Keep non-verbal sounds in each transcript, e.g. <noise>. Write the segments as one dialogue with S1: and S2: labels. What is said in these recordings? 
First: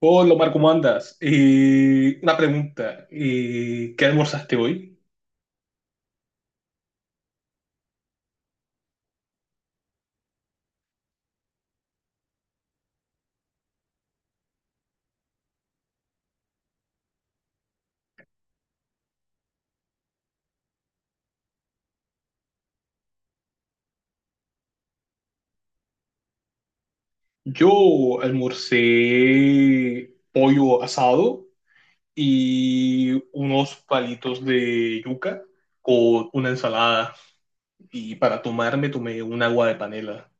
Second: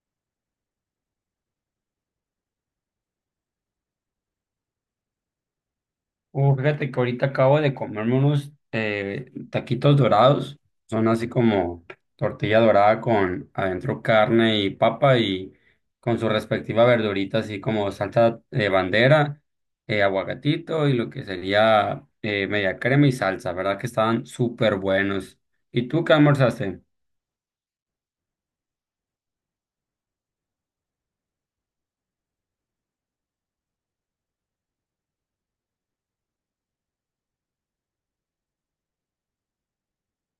S1: Hola Omar, ¿cómo andas? Una pregunta, ¿qué almorzaste hoy?
S2: Fíjate que ahorita acabo de comerme unos taquitos dorados. Son así como tortilla dorada con adentro carne y papa y con su respectiva verdurita, así como salsa de bandera, aguacatito y lo que sería media crema y salsa. ¿Verdad que estaban súper buenos? ¿Y tú qué almorzaste?
S1: Yo almorcé pollo asado y unos palitos de yuca con una ensalada y para tomarme tomé un agua de panela.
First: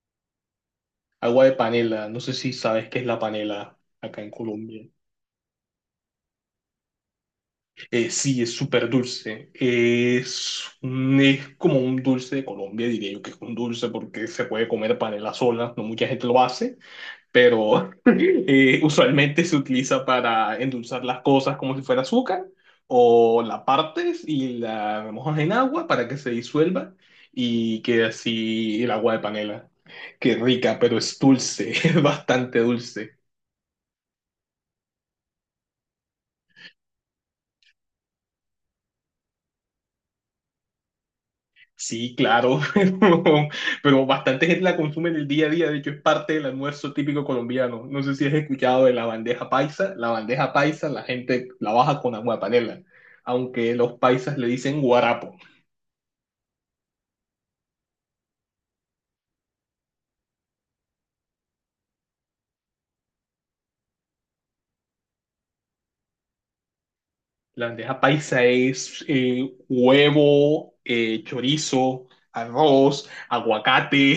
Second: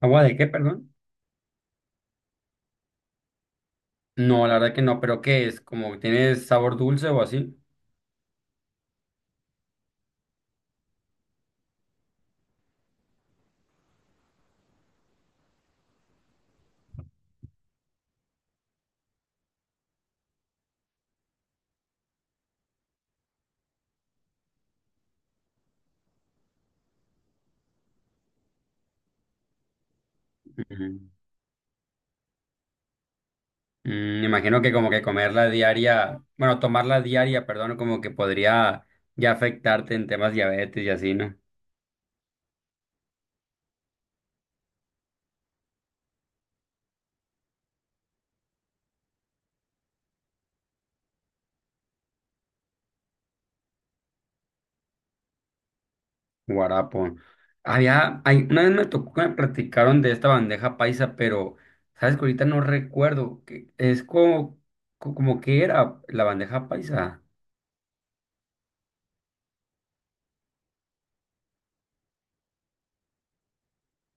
S2: ¿Agua de qué, perdón?
S1: Agua de panela, no sé si sabes qué es la panela acá en
S2: No, la verdad
S1: Colombia.
S2: que no, pero ¿qué es? ¿Como tiene sabor dulce o así?
S1: Sí, es súper dulce. Es, es como un dulce de Colombia, diría yo que es un dulce porque se puede comer panela sola, no mucha gente lo hace, pero <laughs> usualmente se utiliza para endulzar las cosas como si fuera azúcar o la partes y la mojas en agua para que se disuelva y quede así el agua de panela. Qué rica, pero
S2: Ujú.
S1: es dulce, <laughs> es bastante dulce.
S2: Me imagino que como que comerla diaria, bueno, tomarla diaria, perdón, como que podría ya afectarte en temas diabetes y así, ¿no?
S1: Sí, claro, <laughs> pero, pero bastante gente la consume en el día a día, de hecho es parte del almuerzo típico colombiano. No sé si has escuchado de la bandeja paisa, la bandeja paisa la gente la baja con agua de panela, aunque los paisas le dicen guarapo.
S2: Guarapo. Hay una vez me tocó que me platicaron de esta bandeja paisa, pero sabes que ahorita no recuerdo, que es como, como que era la bandeja paisa.
S1: La bandeja paisa es huevo, chorizo, arroz, aguacate,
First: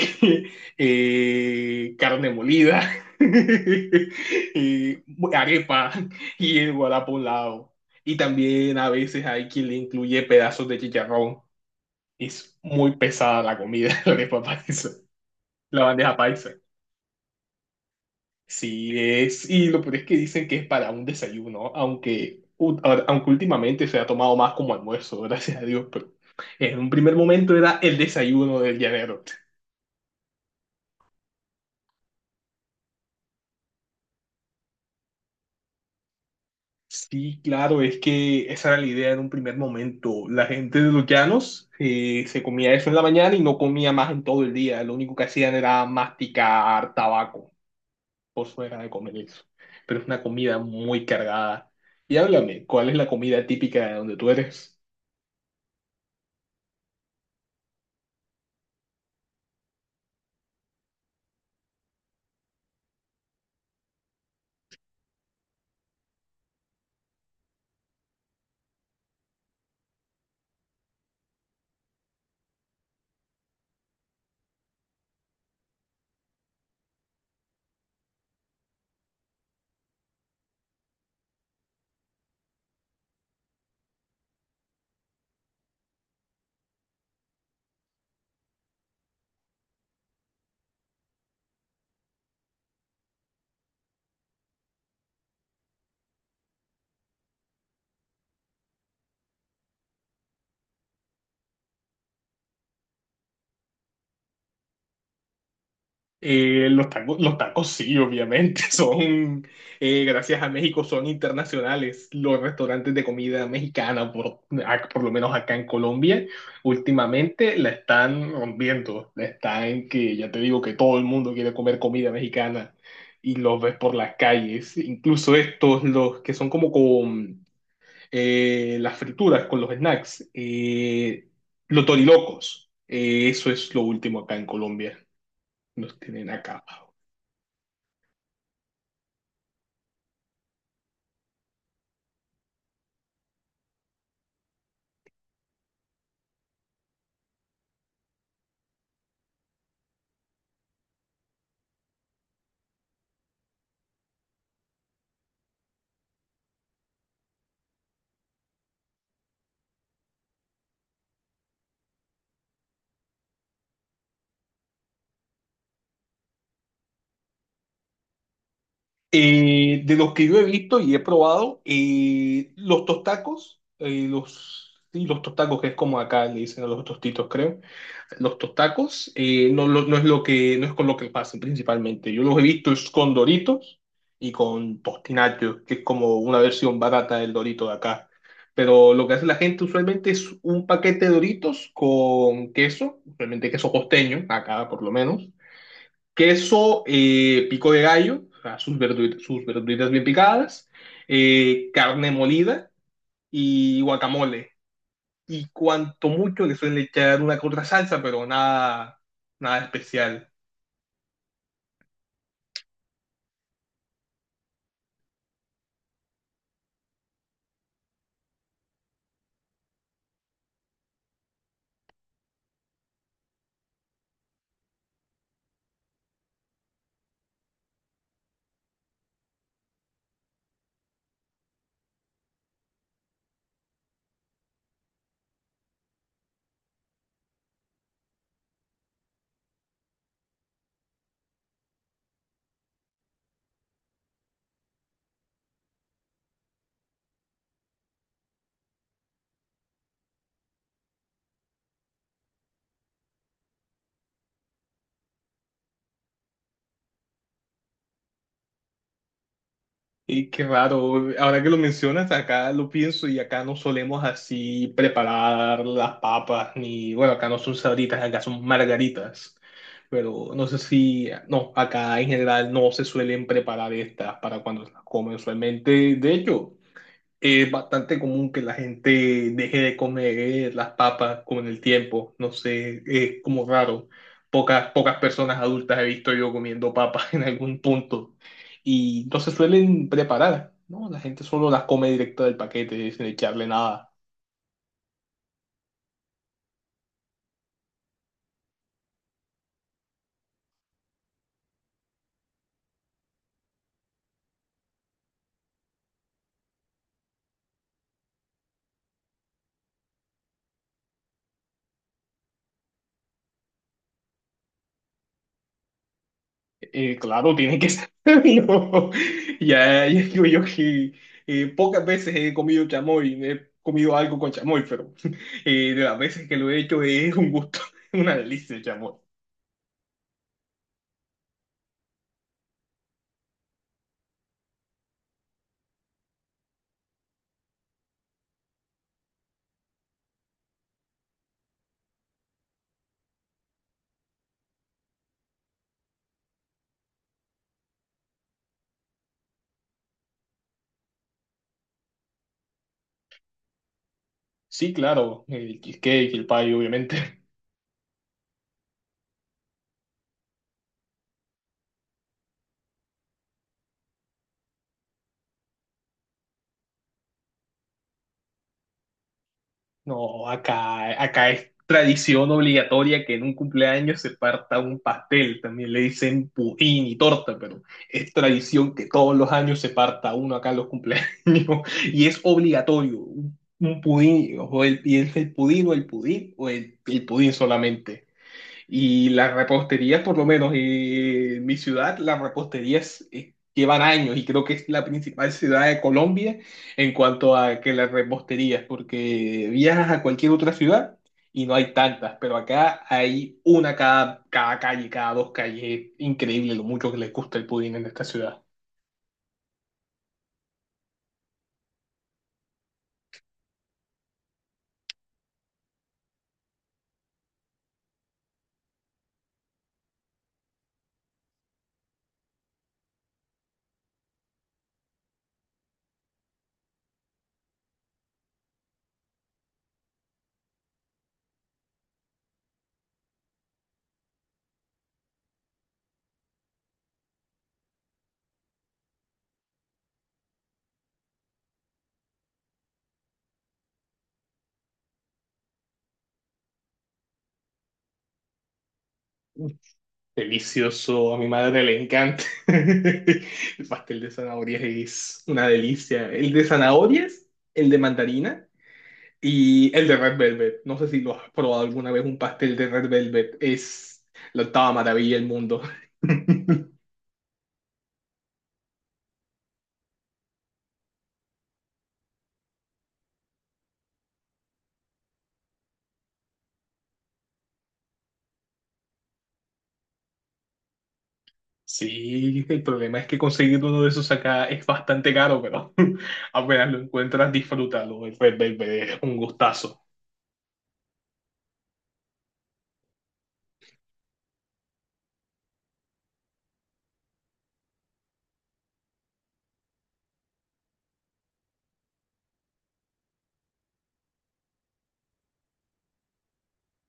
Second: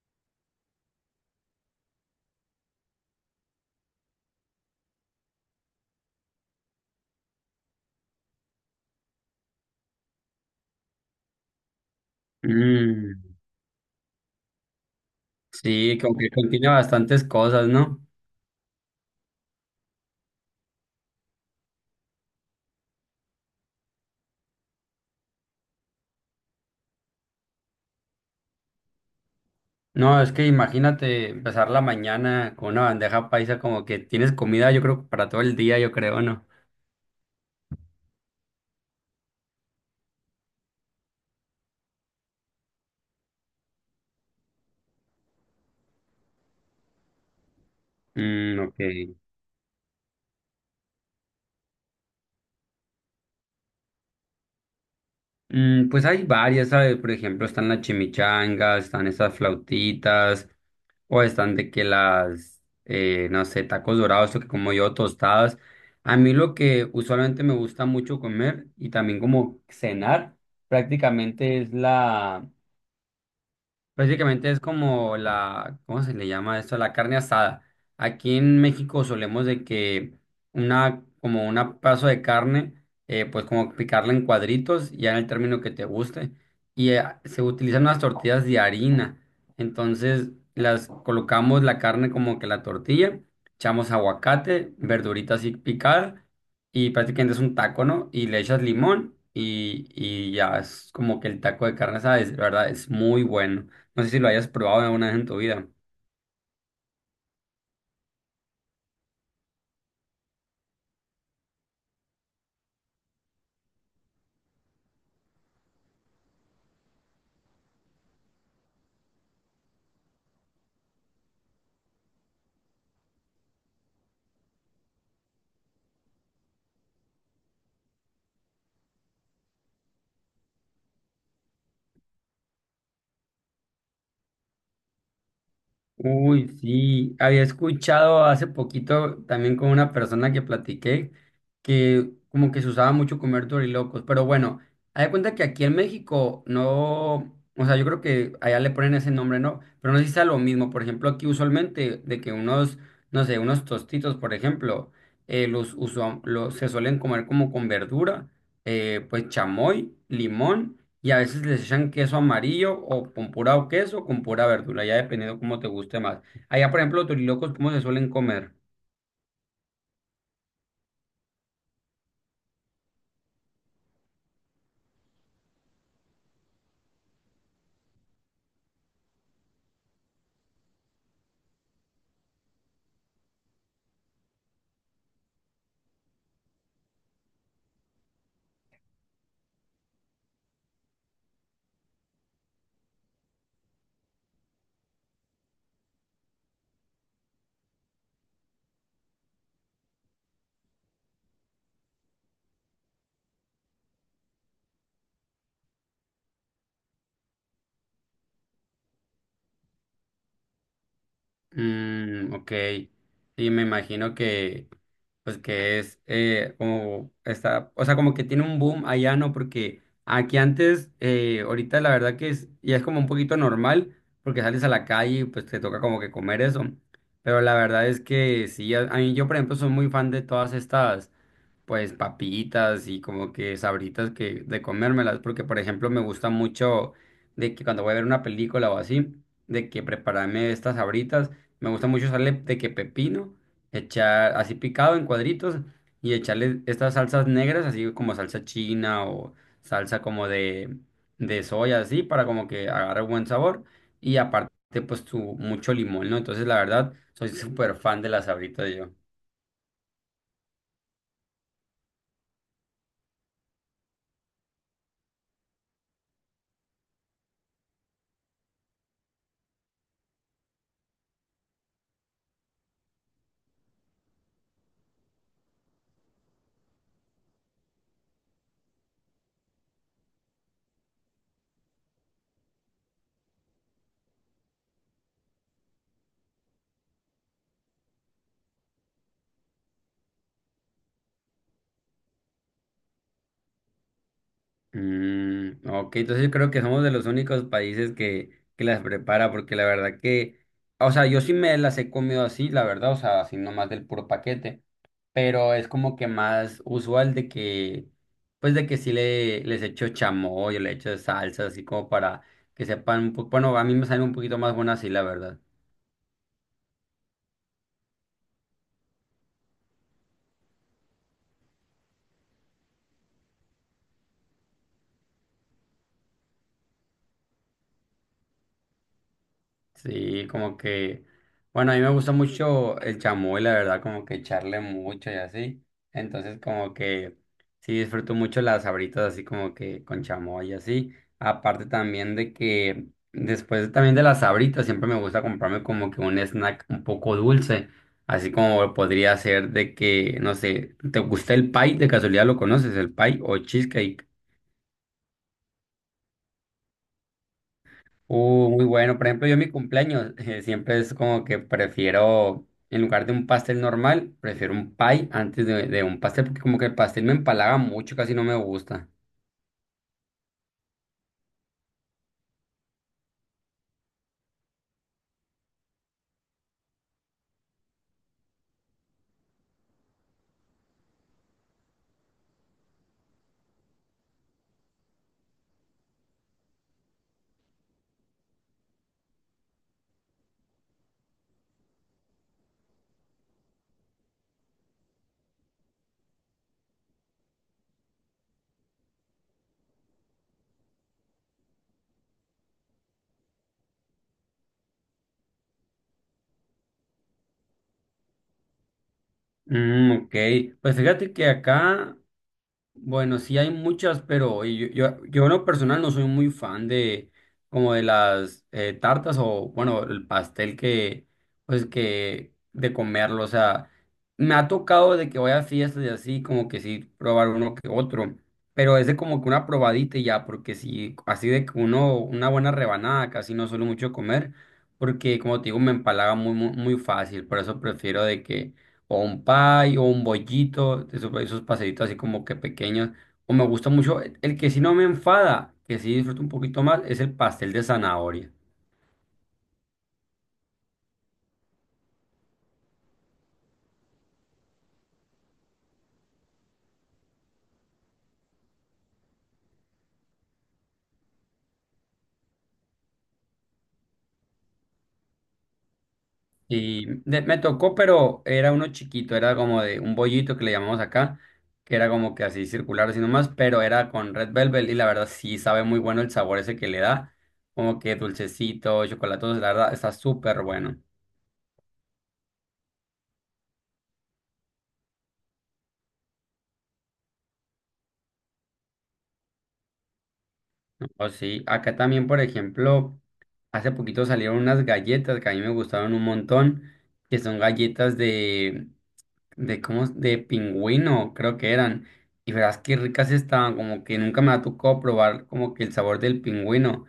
S1: <laughs> carne molida, <laughs> eh, arepa y el guará por un lado. Y también a veces hay quien le incluye pedazos de chicharrón. Es muy
S2: Mm,
S1: pesada la comida, <laughs> la arepa paisa, la
S2: sí,
S1: bandeja
S2: como que
S1: paisa.
S2: contiene bastantes cosas, ¿no?
S1: Sí, es, y lo peor es que dicen que es para un desayuno, aunque, aunque últimamente se ha tomado más como almuerzo, <laughs> gracias a Dios, pero en un primer momento era el desayuno del llanero.
S2: No, es que imagínate empezar la mañana con una bandeja paisa, como que tienes comida, yo creo, para todo el día, yo creo, ¿no?
S1: Sí, claro, es que esa era la idea en un primer momento. La gente de los llanos se comía eso en la mañana y no comía más en todo el día. Lo único que hacían era masticar tabaco, por
S2: Mm,
S1: eso era de
S2: ok.
S1: comer eso. Pero es una comida muy cargada. Y háblame, ¿cuál es la comida típica de donde tú eres?
S2: Pues hay varias, ¿sabes? Por ejemplo, están las chimichangas, están esas flautitas, o están de que las, no sé, tacos dorados o que como yo, tostadas. A mí lo que usualmente me gusta mucho comer y también como cenar prácticamente es la, prácticamente es como la, ¿cómo se le llama esto? La carne asada. Aquí en México solemos de que una, como un pedazo de carne, pues como picarla en cuadritos, ya en el término que te guste. Y se utilizan unas tortillas de harina. Entonces las colocamos la carne como que la tortilla, echamos aguacate, verduritas así picadas, y prácticamente es un taco, ¿no? Y le echas limón y ya es como que el taco de carne asada, es, la verdad, es muy bueno. No sé si lo hayas probado alguna vez en tu vida.
S1: Los tacos, los tacos sí, obviamente, <laughs> son, gracias a México, son internacionales. Los restaurantes de comida mexicana, por lo menos acá en Colombia, últimamente la están rompiendo. La están que, ya te digo, que todo el mundo quiere comer comida mexicana y los ves por las calles. Incluso estos, los que son como con las frituras, con los snacks, los torilocos. Eso es lo último acá en Colombia. Los tienen
S2: Uy,
S1: acá.
S2: sí. Había escuchado hace poquito también con una persona que platiqué que como que se usaba mucho comer dorilocos. Pero bueno, hay de cuenta que aquí en México no. O sea, yo creo que allá le ponen ese nombre, ¿no? Pero no sé si sea lo mismo. Por ejemplo, aquí usualmente de que unos, no sé, unos tostitos, por ejemplo, los, los se suelen comer como con verdura, pues chamoy, limón. Y a veces les echan queso amarillo o con pura o queso o con pura verdura, ya dependiendo cómo te guste más. Allá, por ejemplo, los turilocos, ¿cómo se suelen comer?
S1: De los que yo he visto y he probado, los tostacos, sí, los tostacos, que es como acá le dicen a los tostitos, creo. Los tostacos no, no es lo que, no es con lo que pasan principalmente. Yo los he visto es con Doritos y con Tostinacho, que es como una versión barata del Dorito de acá. Pero lo que hace la gente usualmente es un paquete de Doritos con queso, usualmente queso costeño, acá por lo menos queso, pico de gallo, o sea, sus sus verduritas bien picadas, carne molida y guacamole. Y cuanto mucho le suelen echar una que otra salsa, pero nada, nada especial.
S2: Mm, ok, sí, me imagino que, pues que es como está, o sea, como que tiene un boom allá, ¿no? Porque aquí antes, ahorita la verdad que es, ya es como un poquito normal, porque sales a la calle y pues te toca como que comer eso. Pero la verdad es que sí, a mí yo, por ejemplo, soy muy fan de todas estas, pues papitas y como que sabritas que de comérmelas, porque por ejemplo me gusta mucho de que cuando voy a ver una película o así, de que prepararme estas sabritas, me gusta mucho usarle de que pepino, echar así picado en cuadritos y echarle estas salsas negras, así como salsa china o salsa como de soya, así para como que agarre buen sabor y aparte pues tu mucho limón, ¿no? Entonces la verdad soy súper fan de las sabritas yo.
S1: Y qué raro, ahora que lo mencionas, acá lo pienso y acá no solemos así preparar las papas, ni bueno, acá no son sabritas, acá son margaritas, pero no sé si, no, acá en general no se suelen preparar estas para cuando las comen usualmente, de hecho. Es bastante común que la gente deje de comer las papas con el tiempo. No sé, es como raro. Pocas personas adultas he visto yo comiendo papas <laughs> en algún punto. Y no se suelen preparar, ¿no? La gente solo las come directo del paquete, sin echarle nada.
S2: Mm, ok, entonces creo que somos de los únicos países que las prepara, porque la verdad que, o sea, yo sí me las he comido así, la verdad, o sea, así nomás del puro paquete, pero es como que más usual de que, pues de que sí les echo chamoy, o le echo salsa, así como para que sepan, bueno, a mí me salen un poquito más buenas así, la verdad.
S1: Claro, tiene que ser. <laughs> No. Ya, <laughs> digo yo que pocas veces he comido chamoy, he comido algo con chamoy, pero <laughs> de las veces que lo he hecho es un gusto, <laughs> una delicia el chamoy.
S2: Sí, como que, bueno, a mí me gusta mucho el chamoy, la verdad, como que echarle mucho y así. Entonces, como que sí disfruto mucho las sabritas así como que con chamoy y así. Aparte también de que después también de las sabritas siempre me gusta comprarme como que un snack un poco dulce, así como podría ser de que, no sé, ¿te gusta el pie? De casualidad lo conoces, el pie o cheesecake.
S1: Sí, claro, el cheesecake, el payo, obviamente. <laughs>
S2: Muy bueno. Por ejemplo, yo en mi cumpleaños siempre es como que prefiero, en lugar de un pastel normal, prefiero un pie antes de un pastel, porque como que el pastel me empalaga mucho, casi no me gusta.
S1: No, acá, acá es tradición obligatoria que en un cumpleaños se parta un pastel. También le dicen pudín y torta, pero es tradición que todos los años se parta uno acá en los cumpleaños <laughs> y es obligatorio. Un pudín, y es el pudín o el pudín el pudín solamente. Y las reposterías, por lo menos en mi ciudad, las reposterías llevan años y creo que es la principal ciudad de Colombia en cuanto a que las reposterías, porque viajas a cualquier otra ciudad y no hay tantas, pero acá hay una cada calle, cada dos calles. Increíble lo mucho que les gusta el pudín en esta ciudad.
S2: Mm, ok. Pues fíjate que acá, bueno, sí hay muchas, pero yo en lo personal no soy muy fan de como de las tartas o bueno, el pastel que pues que de comerlo, o sea, me ha tocado de que voy a fiestas y así como que sí probar uno que otro, pero es de como que una probadita y ya, porque si así de que uno una buena rebanada casi no suelo mucho comer, porque como te digo me empalaga muy muy, muy fácil, por eso prefiero de que o un pie, o un bollito, esos paseitos así como que pequeños. O me gusta mucho, el que sí no me enfada, que sí disfruto un poquito más, es el pastel de zanahoria.
S1: Delicioso, a mi madre le encanta. <laughs> El pastel de zanahorias es una delicia. El de zanahorias, el de mandarina. Y el de Red Velvet, no sé si lo has probado alguna vez, un pastel de Red Velvet es la octava maravilla del mundo. <laughs>
S2: Y me tocó, pero era uno chiquito, era como de un bollito que le llamamos acá, que era como que así circular, así nomás, pero era con red velvet y la verdad sí sabe muy bueno el sabor ese que le da, como que dulcecito, chocolatoso, la verdad está súper bueno.
S1: Sí, el problema es que conseguir uno de esos acá es bastante caro, pero <laughs> apenas lo encuentras, disfrútalo. El Red Velvet es un gustazo.
S2: Oh, sí, acá también, por ejemplo, hace poquito salieron unas galletas que a mí me gustaron un montón, que son galletas de, ¿cómo es? De pingüino, creo que eran. Y verás qué ricas estaban, como que nunca me ha tocado probar como que el sabor del pingüino.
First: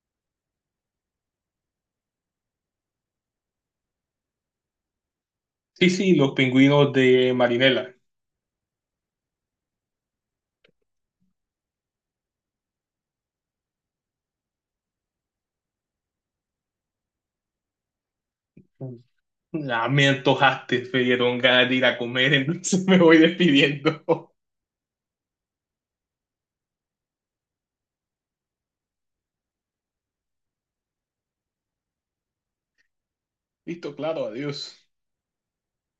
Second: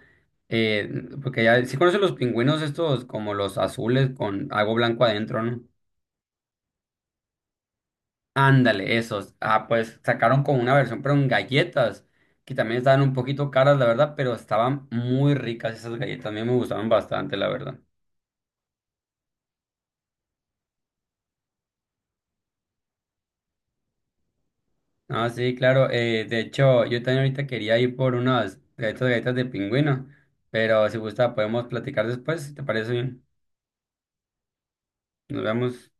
S2: Eh, Porque ya, si conoces los pingüinos estos, como los azules con algo blanco adentro, ¿no?
S1: Sí, sí, los pingüinos de Marinela.
S2: Ándale, esos. Ah, pues sacaron con una versión, pero en galletas, que también estaban un poquito caras, la verdad, pero estaban muy ricas esas galletas. A mí me gustaban bastante, la verdad.
S1: Ah, me antojaste, me dieron ganas de ir a comer, entonces <laughs> me voy despidiendo.
S2: Ah, sí, claro. De hecho, yo también ahorita quería ir por unas galletas, galletas de pingüino, pero si gusta podemos platicar después, si te parece bien.
S1: <laughs> Listo, claro, adiós.
S2: Nos vemos.